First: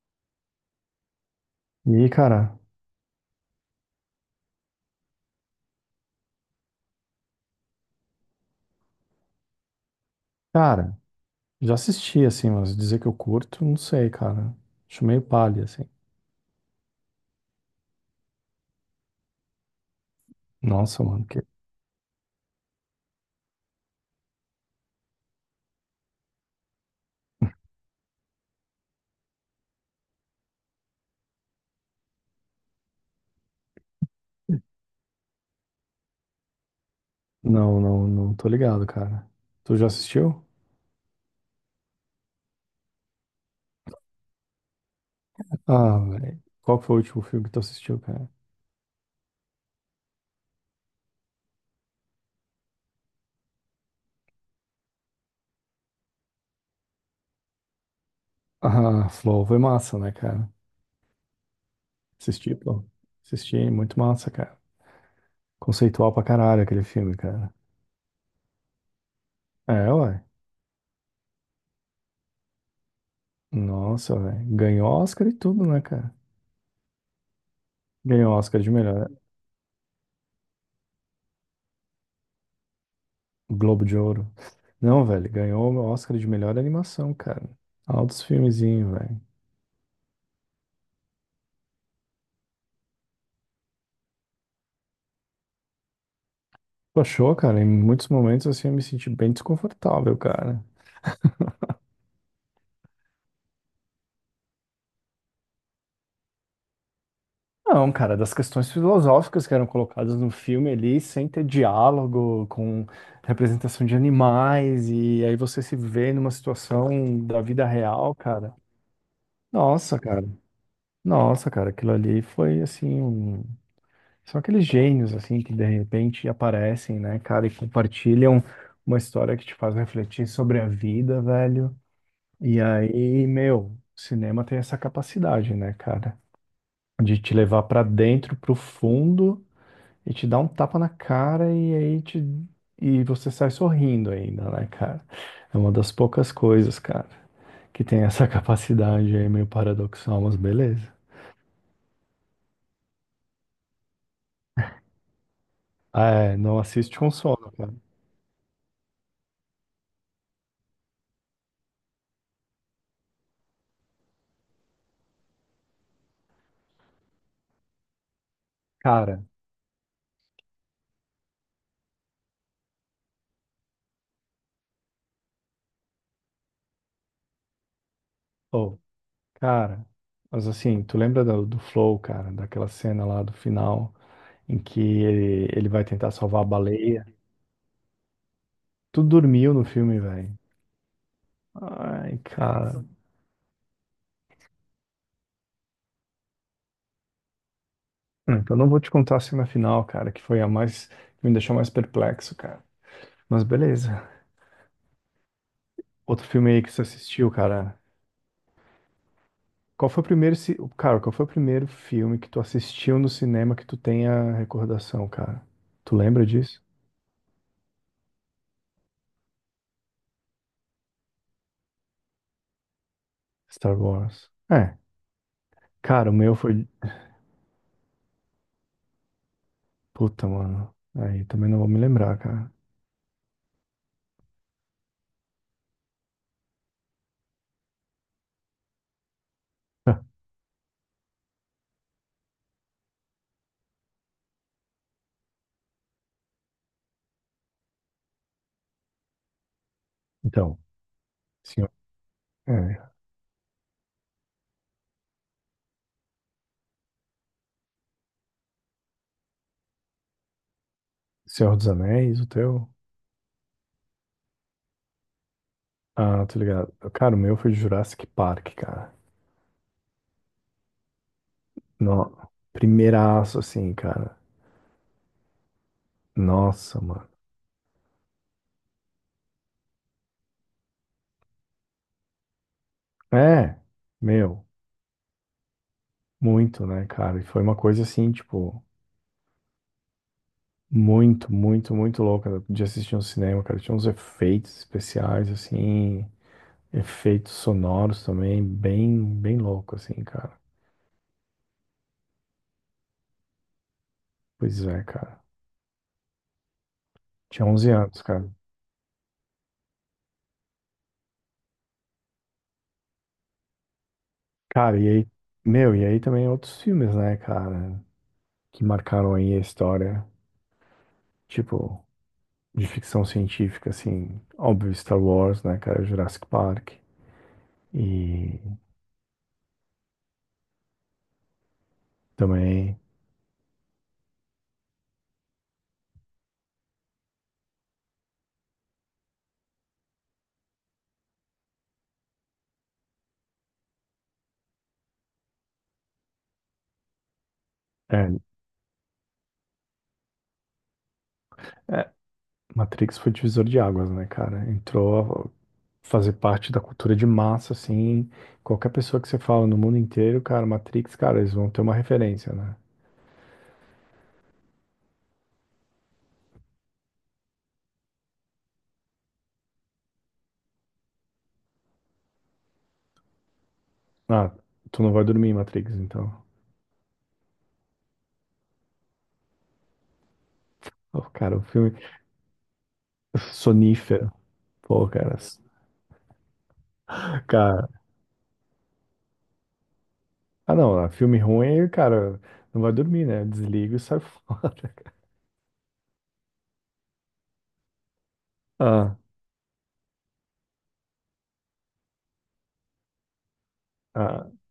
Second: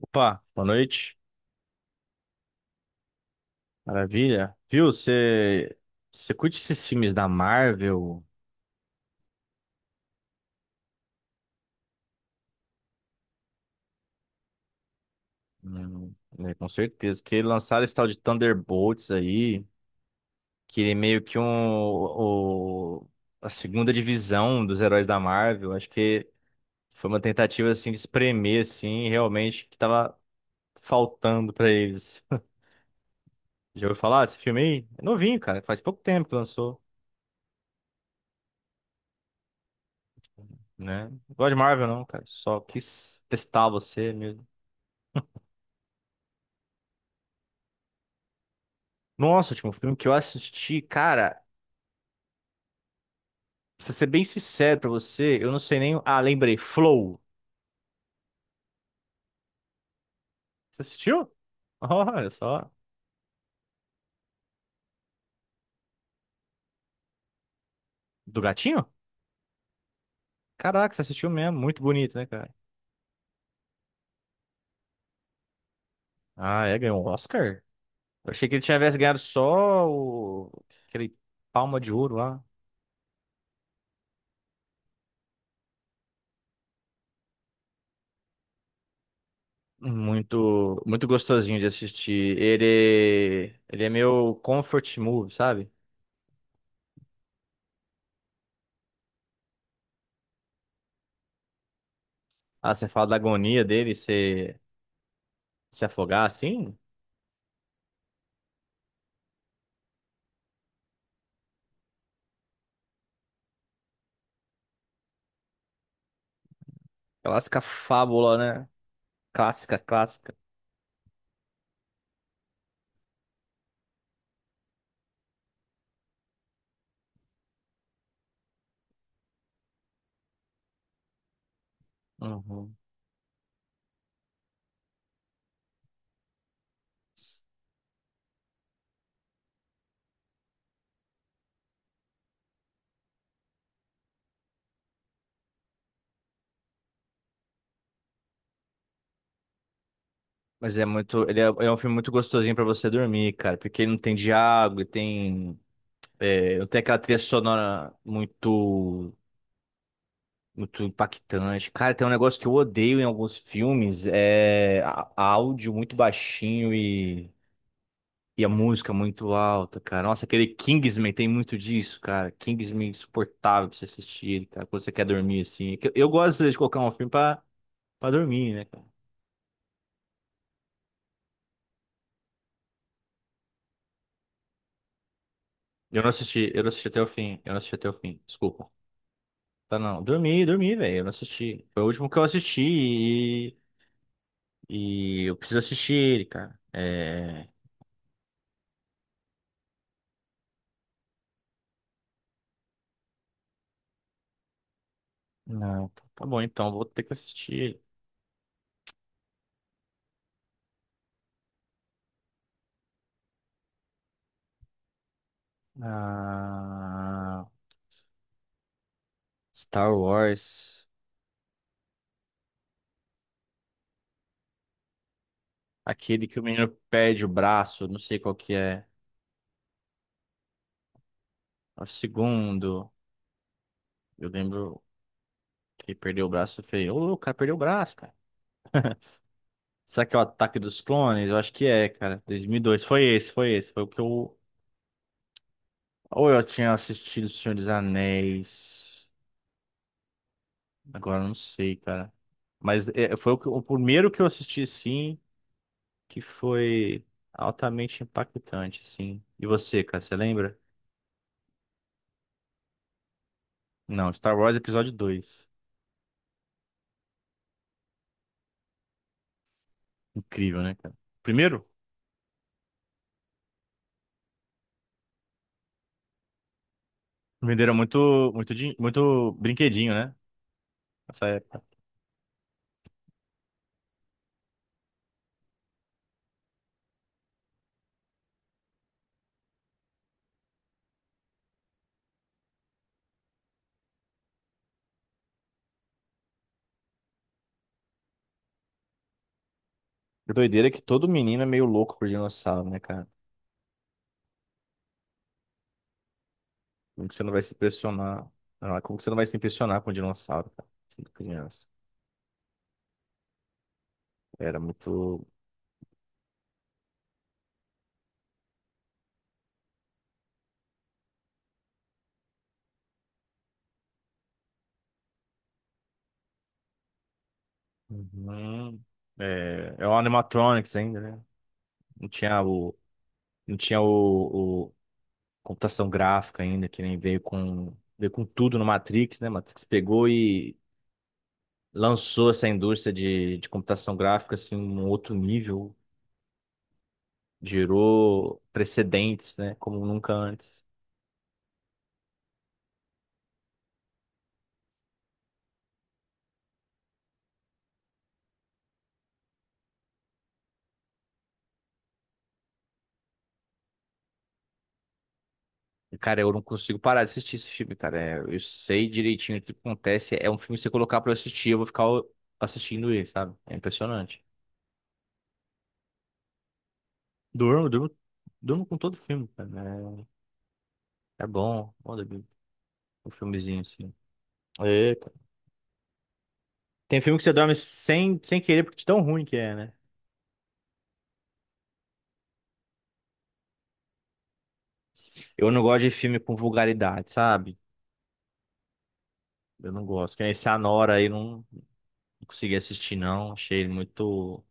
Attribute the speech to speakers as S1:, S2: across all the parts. S1: Opa, boa noite.
S2: E, cara,
S1: Maravilha. Viu, você curte esses filmes da Marvel?
S2: cara, já assisti, assim, mas dizer que eu curto, não sei, cara. Acho meio palha, assim.
S1: Né, com certeza. Que lançaram esse tal de Thunderbolts aí, que ele é
S2: Nossa,
S1: meio
S2: mano,
S1: que
S2: que...
S1: a segunda divisão dos heróis da Marvel. Acho que foi uma tentativa, assim, de espremer, assim, realmente, que tava faltando pra eles. Já ouviu falar desse filme aí? É novinho, cara. Faz pouco tempo que lançou,
S2: Não, não, não tô ligado, cara. Tu já assistiu?
S1: né? Não gosto de Marvel, não, cara. Só quis testar você mesmo.
S2: Ah, velho. Qual que foi o último filme que tu assistiu, cara?
S1: Nossa, último filme que eu assisti, cara, pra ser bem sincero pra você, eu não sei nem. Ah, lembrei, Flow.
S2: Ah, Flow foi massa, né, cara?
S1: Você assistiu? Olha
S2: Assisti,
S1: só.
S2: pô. Assisti, muito massa, cara. Conceitual pra caralho aquele filme, cara.
S1: Do gatinho?
S2: É, ué.
S1: Caraca, você assistiu mesmo. Muito bonito, né, cara?
S2: Nossa, velho. Ganhou Oscar e tudo, né, cara?
S1: Ah, é, ganhou um Oscar? Eu
S2: Ganhou
S1: achei que
S2: Oscar
S1: ele
S2: de
S1: tivesse
S2: melhor.
S1: ganhado só aquele Palma de Ouro lá.
S2: Globo de Ouro. Não, velho, ganhou o Oscar de melhor animação, cara. Altos filmezinhos, velho.
S1: Muito, muito gostosinho de assistir. Ele é meu comfort movie, sabe?
S2: Tu achou, cara? Em muitos momentos, assim, eu me senti bem desconfortável, cara.
S1: Ah, você fala da agonia dele se afogar assim?
S2: Não, cara, das questões filosóficas que eram colocadas no filme ali, sem ter diálogo, com representação de animais, e aí você se vê numa situação da
S1: Clássica
S2: vida real,
S1: fábula,
S2: cara.
S1: né? Clássica,
S2: Nossa, cara.
S1: clássica.
S2: Nossa, cara, aquilo ali foi, assim. São aqueles gênios, assim, que de repente aparecem, né, cara, e compartilham uma história que te faz refletir sobre a vida, velho. E
S1: Uhum.
S2: aí, meu, o cinema tem essa capacidade, né, cara, de te levar pra dentro, pro fundo, e te dar um tapa na cara, e você sai sorrindo ainda, né, cara? É uma das poucas coisas, cara, que tem essa capacidade aí, meio paradoxal, mas
S1: Mas é
S2: beleza.
S1: muito. Ele é um filme muito gostosinho pra você dormir, cara. Porque ele não tem diálogo, ele tem.
S2: Ah, é,
S1: É,
S2: não
S1: não tem
S2: assiste
S1: aquela
S2: com
S1: trilha
S2: sono, cara.
S1: sonora muito. Muito impactante. Cara, tem um negócio que eu odeio em alguns filmes: é a áudio muito baixinho e a música
S2: Cara,
S1: muito alta, cara. Nossa, aquele Kingsman tem muito disso, cara. Kingsman é insuportável pra você assistir, ele, cara. Quando você quer dormir assim. Eu gosto às vezes, de colocar um filme pra dormir, né,
S2: ô.
S1: cara?
S2: Cara, mas assim, tu lembra do Flow, cara, daquela cena lá do final em que ele vai
S1: Eu não
S2: tentar salvar a
S1: assisti, eu não assisti até
S2: baleia?
S1: o fim. Eu não assisti até o fim. Desculpa.
S2: Tu dormiu no
S1: Tá,
S2: filme,
S1: não.
S2: velho.
S1: Dormi, dormi, velho. Eu não assisti. Foi o último que
S2: Ai,
S1: eu assisti
S2: cara.
S1: e eu preciso assistir ele, cara. É.
S2: Então eu não vou te contar a cena final, cara, que foi a mais, que me deixou mais perplexo, cara. Mas beleza.
S1: Não, tá
S2: Outro
S1: bom
S2: filme aí
S1: então,
S2: que você
S1: vou ter que
S2: assistiu,
S1: assistir
S2: cara.
S1: ele.
S2: Qual foi o primeiro filme que tu assistiu no cinema que tu tenha recordação, cara? Tu lembra disso?
S1: Ah, Star Wars.
S2: Star Wars. É, cara, o
S1: Aquele
S2: meu
S1: que o
S2: foi.
S1: menino perde o braço, não sei qual que é.
S2: Puta, mano. Aí também não vou me
S1: É o
S2: lembrar, cara.
S1: segundo. Eu lembro que ele perdeu o braço. Eu falei, ô, o cara perdeu o braço, cara. Será que é o Ataque dos Clones? Eu acho que é, cara. 2002. Foi esse, foi esse. Foi o que eu. Ou eu tinha assistido O Senhor dos Anéis.
S2: Então,
S1: Agora não
S2: Senhor,
S1: sei, cara.
S2: é,
S1: Mas é, foi o primeiro que eu assisti, sim, que foi altamente impactante, assim. E você, cara, você lembra?
S2: Senhor dos Anéis, o teu?
S1: Não, Star Wars Episódio dois.
S2: Ah, tô ligado. Cara, o meu foi Jurassic Park, cara.
S1: Incrível, né, cara? Primeiro,
S2: No... Primeiraço, assim, cara. Nossa, mano.
S1: venderam muito, muito, muito brinquedinho, né? Nessa época.
S2: É, meu, muito, né, cara? E foi uma coisa assim, tipo, muito, muito, muito louca de assistir no cinema, cara. Tinha uns efeitos especiais, assim, efeitos sonoros também, bem, bem louco, assim, cara.
S1: Doideira que todo menino é meio louco por dinossauro, né, cara?
S2: Pois é, cara.
S1: Como que você não vai
S2: Tinha
S1: se
S2: 11 anos, cara.
S1: impressionar? Ah, como que você não vai se impressionar com dinossauro, cara? Sendo criança. Era
S2: Cara, e aí,
S1: muito.
S2: meu, e aí também outros filmes, né, cara, que marcaram aí a história, tipo, de ficção científica, assim, óbvio, Star Wars, né, cara, Jurassic Park, e
S1: Uhum. É o animatronics ainda, né? Não tinha o,
S2: também,
S1: não tinha o computação gráfica ainda, que nem veio com tudo no Matrix, né? Matrix pegou e lançou essa indústria de computação gráfica assim, um outro nível,
S2: é,
S1: gerou precedentes, né? Como nunca antes.
S2: é, Matrix foi divisor de águas, né, cara, entrou a fazer parte da cultura de massa, assim, qualquer pessoa que você fala no mundo inteiro, cara, Matrix, cara, eles vão ter uma referência, né.
S1: E, cara, eu não consigo parar de assistir esse filme, cara. É, eu sei direitinho o que acontece. É um filme que você colocar pra eu assistir, eu vou ficar assistindo ele, sabe? É impressionante.
S2: Ah, tu não vai dormir, Matrix, então.
S1: Durmo, durmo, durmo com todo filme, cara.
S2: Oh,
S1: É
S2: cara, o
S1: bom,
S2: filme
S1: bom dormir com um filmezinho assim.
S2: sonífero, pô,
S1: É,
S2: cara.
S1: tem filme que você dorme sem querer porque de tão ruim que é, né?
S2: Ah, não, ah, filme ruim, cara, não vai dormir, né? Desliga e sai fora, cara.
S1: Eu não gosto de filme com vulgaridade, sabe?
S2: Ah,
S1: Eu não gosto. Que nem esse Anora aí, não, não consegui assistir, não. Achei ele
S2: ah,
S1: muito.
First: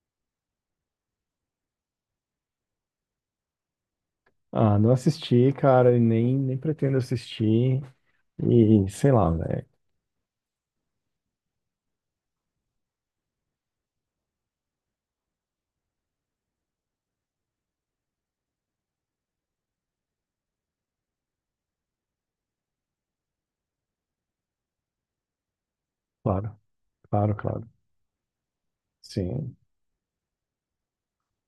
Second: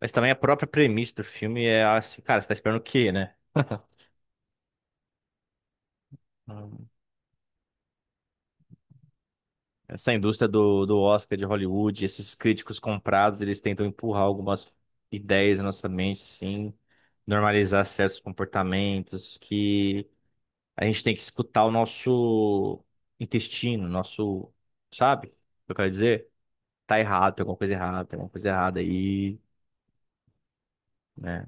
S1: Mas também a própria premissa do filme é assim, cara, você tá esperando o quê, né?
S2: ah, não assisti, cara, e nem
S1: Hum.
S2: pretendo assistir. E sei lá, né?
S1: Essa indústria do Oscar de Hollywood, esses críticos comprados, eles tentam empurrar algumas ideias na nossa mente, sim, normalizar certos comportamentos que a gente tem que escutar o nosso intestino, nosso, sabe? O que eu quero dizer?
S2: Claro,
S1: Tá errado,
S2: claro,
S1: tem alguma
S2: claro.
S1: coisa errada, tem alguma coisa errada aí,
S2: Sim,
S1: né?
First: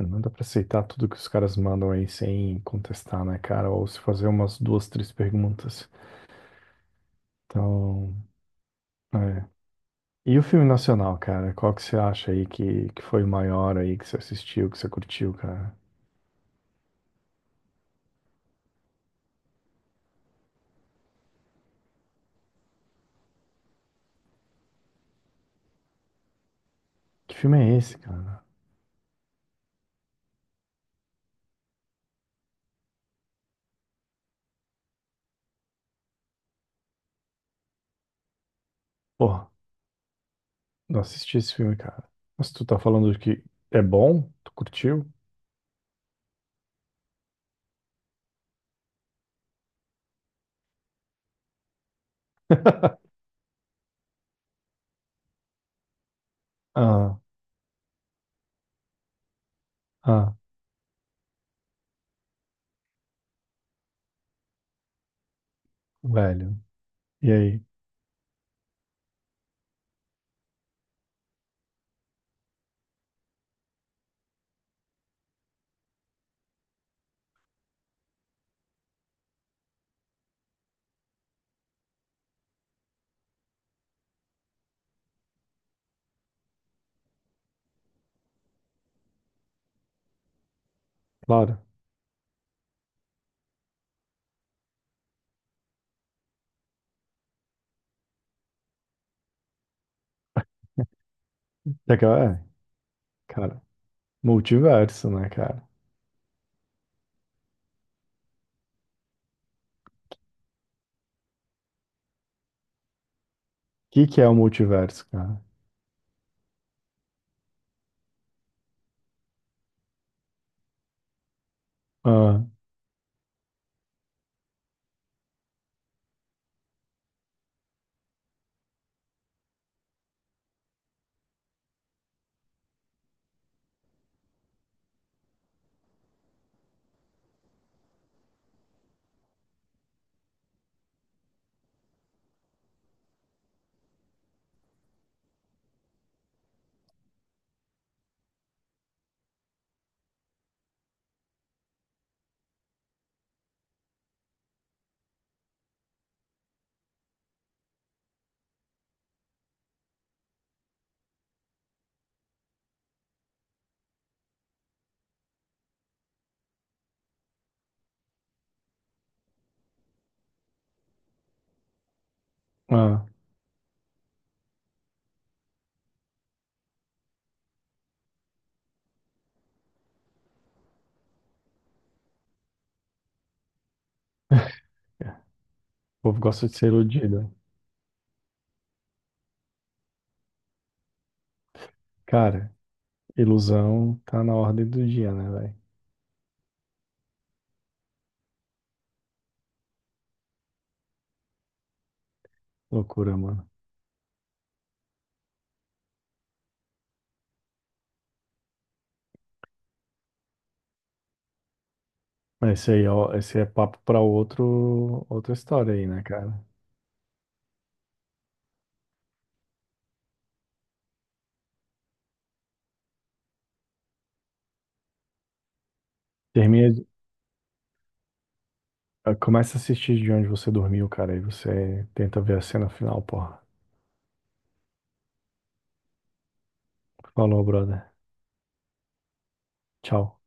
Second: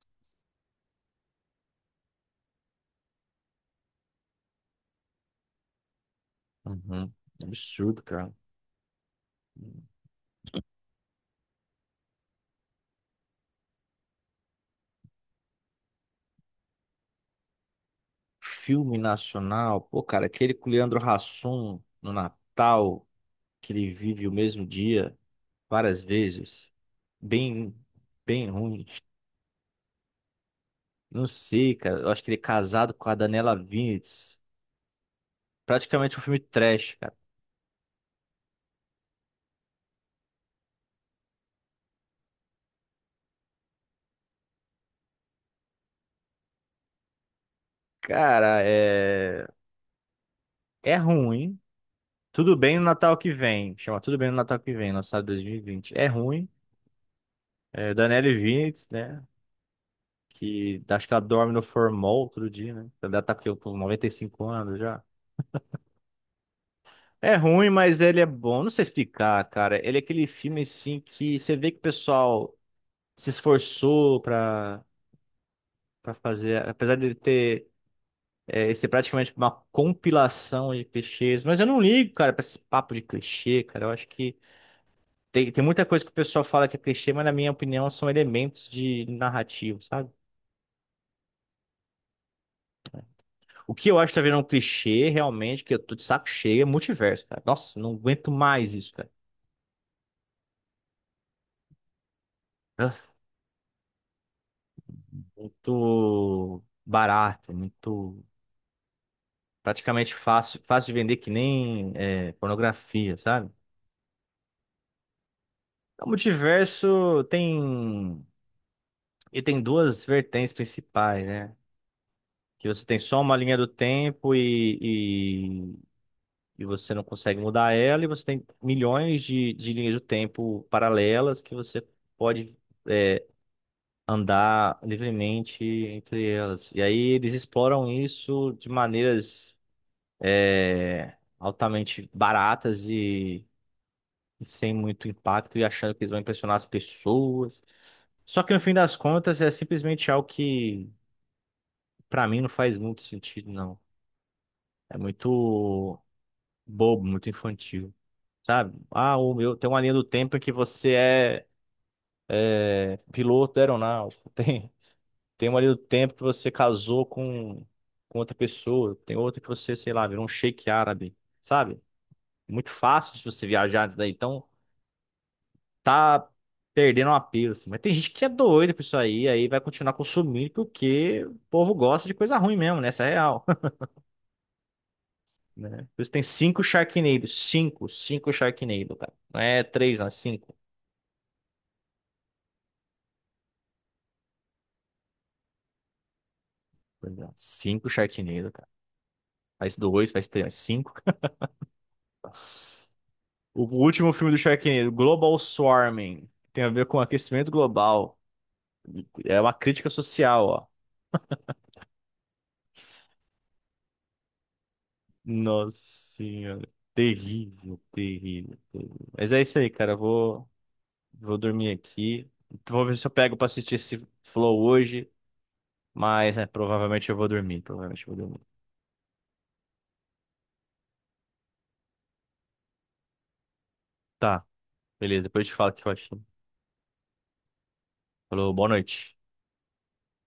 S2: não dá pra aceitar tudo que os caras mandam aí sem contestar, né, cara? Ou se fazer umas duas, três perguntas.
S1: Uhum. Absurdo,
S2: Então,
S1: cara.
S2: é. E o filme nacional, cara? Qual que você acha aí que foi o maior aí que você assistiu, que você curtiu, cara?
S1: Filme nacional, pô, cara, aquele com o Leandro Hassum no Natal, que ele vive o mesmo dia várias vezes.
S2: Que filme
S1: Bem,
S2: é esse, cara?
S1: bem ruim. Não sei, cara. Eu acho que ele é casado com a Daniela Vinitz. Praticamente um filme trash, cara.
S2: Pô. Não assisti esse filme, cara. Mas tu tá falando que é bom? Tu curtiu?
S1: Cara, é. É ruim. Tudo Bem no Natal que vem. Chama Tudo Bem no Natal que vem, lançado em 2020. É ruim.
S2: Ah,
S1: É Daniele Vinitz, né?
S2: ah,
S1: Que acho que ela dorme no formol outro dia, né? Ela tá com 95 anos já.
S2: velho. E
S1: É
S2: aí?
S1: ruim, mas ele é bom. Não sei explicar, cara. Ele é aquele filme, assim, que você vê que o pessoal se esforçou pra fazer. Apesar de ele ter... É, ser praticamente uma compilação de clichês. Mas eu não ligo, cara, pra esse papo de clichê, cara. Eu acho que tem muita coisa que o pessoal fala que é clichê, mas na minha opinião são elementos de narrativo, sabe?
S2: Claro.
S1: O que eu acho que tá virando um clichê realmente, que eu tô de saco cheio, é multiverso, cara. Nossa, não aguento mais isso, cara.
S2: É que,
S1: Ah,
S2: cara, multiverso, né, cara? O
S1: muito barato, muito praticamente fácil de vender que nem é, pornografia, sabe?
S2: que que é o multiverso, cara?
S1: O multiverso tem duas vertentes principais, né?
S2: Ah,
S1: Que você tem só uma linha do tempo e você não consegue mudar ela, e você tem milhões de linhas do tempo paralelas que você pode é, andar livremente entre elas. E aí eles exploram isso de maneiras altamente baratas e sem muito impacto, e achando que eles vão impressionar as pessoas. Só que no fim das contas é simplesmente algo que, pra mim, não faz muito sentido, não. É muito bobo, muito infantil. Sabe? Ah, o meu, tem uma linha do tempo que você é piloto aeronáutico, tem uma linha do tempo que você casou com outra pessoa, tem outra que você, sei lá, virou um sheik árabe, sabe? Muito
S2: ah.
S1: fácil se você viajar nisso daí, então tá perdendo uma pira, assim. Mas tem gente que é doida por isso aí, aí vai continuar consumindo porque o povo gosta de coisa ruim mesmo, né? Essa é a real, né?
S2: O
S1: Por isso
S2: povo
S1: tem
S2: gosta de
S1: cinco
S2: ser
S1: Sharknado,
S2: iludido.
S1: cinco, cinco Sharknado, cara. Não é três, não, é cinco.
S2: Cara, ilusão tá na ordem do dia, né, velho?
S1: Cinco Sharknado, cara. Faz dois, faz três, faz cinco.
S2: Loucura, mano.
S1: O último filme do Sharknado, Global Swarming, tem a ver com aquecimento global. É uma crítica social, ó.
S2: Mas esse aí, ó, esse é papo pra outro, outra história
S1: Nossa
S2: aí, né, cara?
S1: senhora. Terrível, terrível, terrível. Mas é isso aí, cara. Eu vou dormir aqui. Vou ver se eu pego pra assistir esse Flow hoje. Mas, né,
S2: Termina,
S1: provavelmente eu vou dormir. Provavelmente eu vou dormir.
S2: Ah, começa a assistir de onde você dormiu, cara, e você tenta ver a cena final, porra.
S1: Tá, beleza. Depois eu te falo o que eu achei.
S2: Falou, brother.
S1: Falou, boa noite.
S2: Tchau.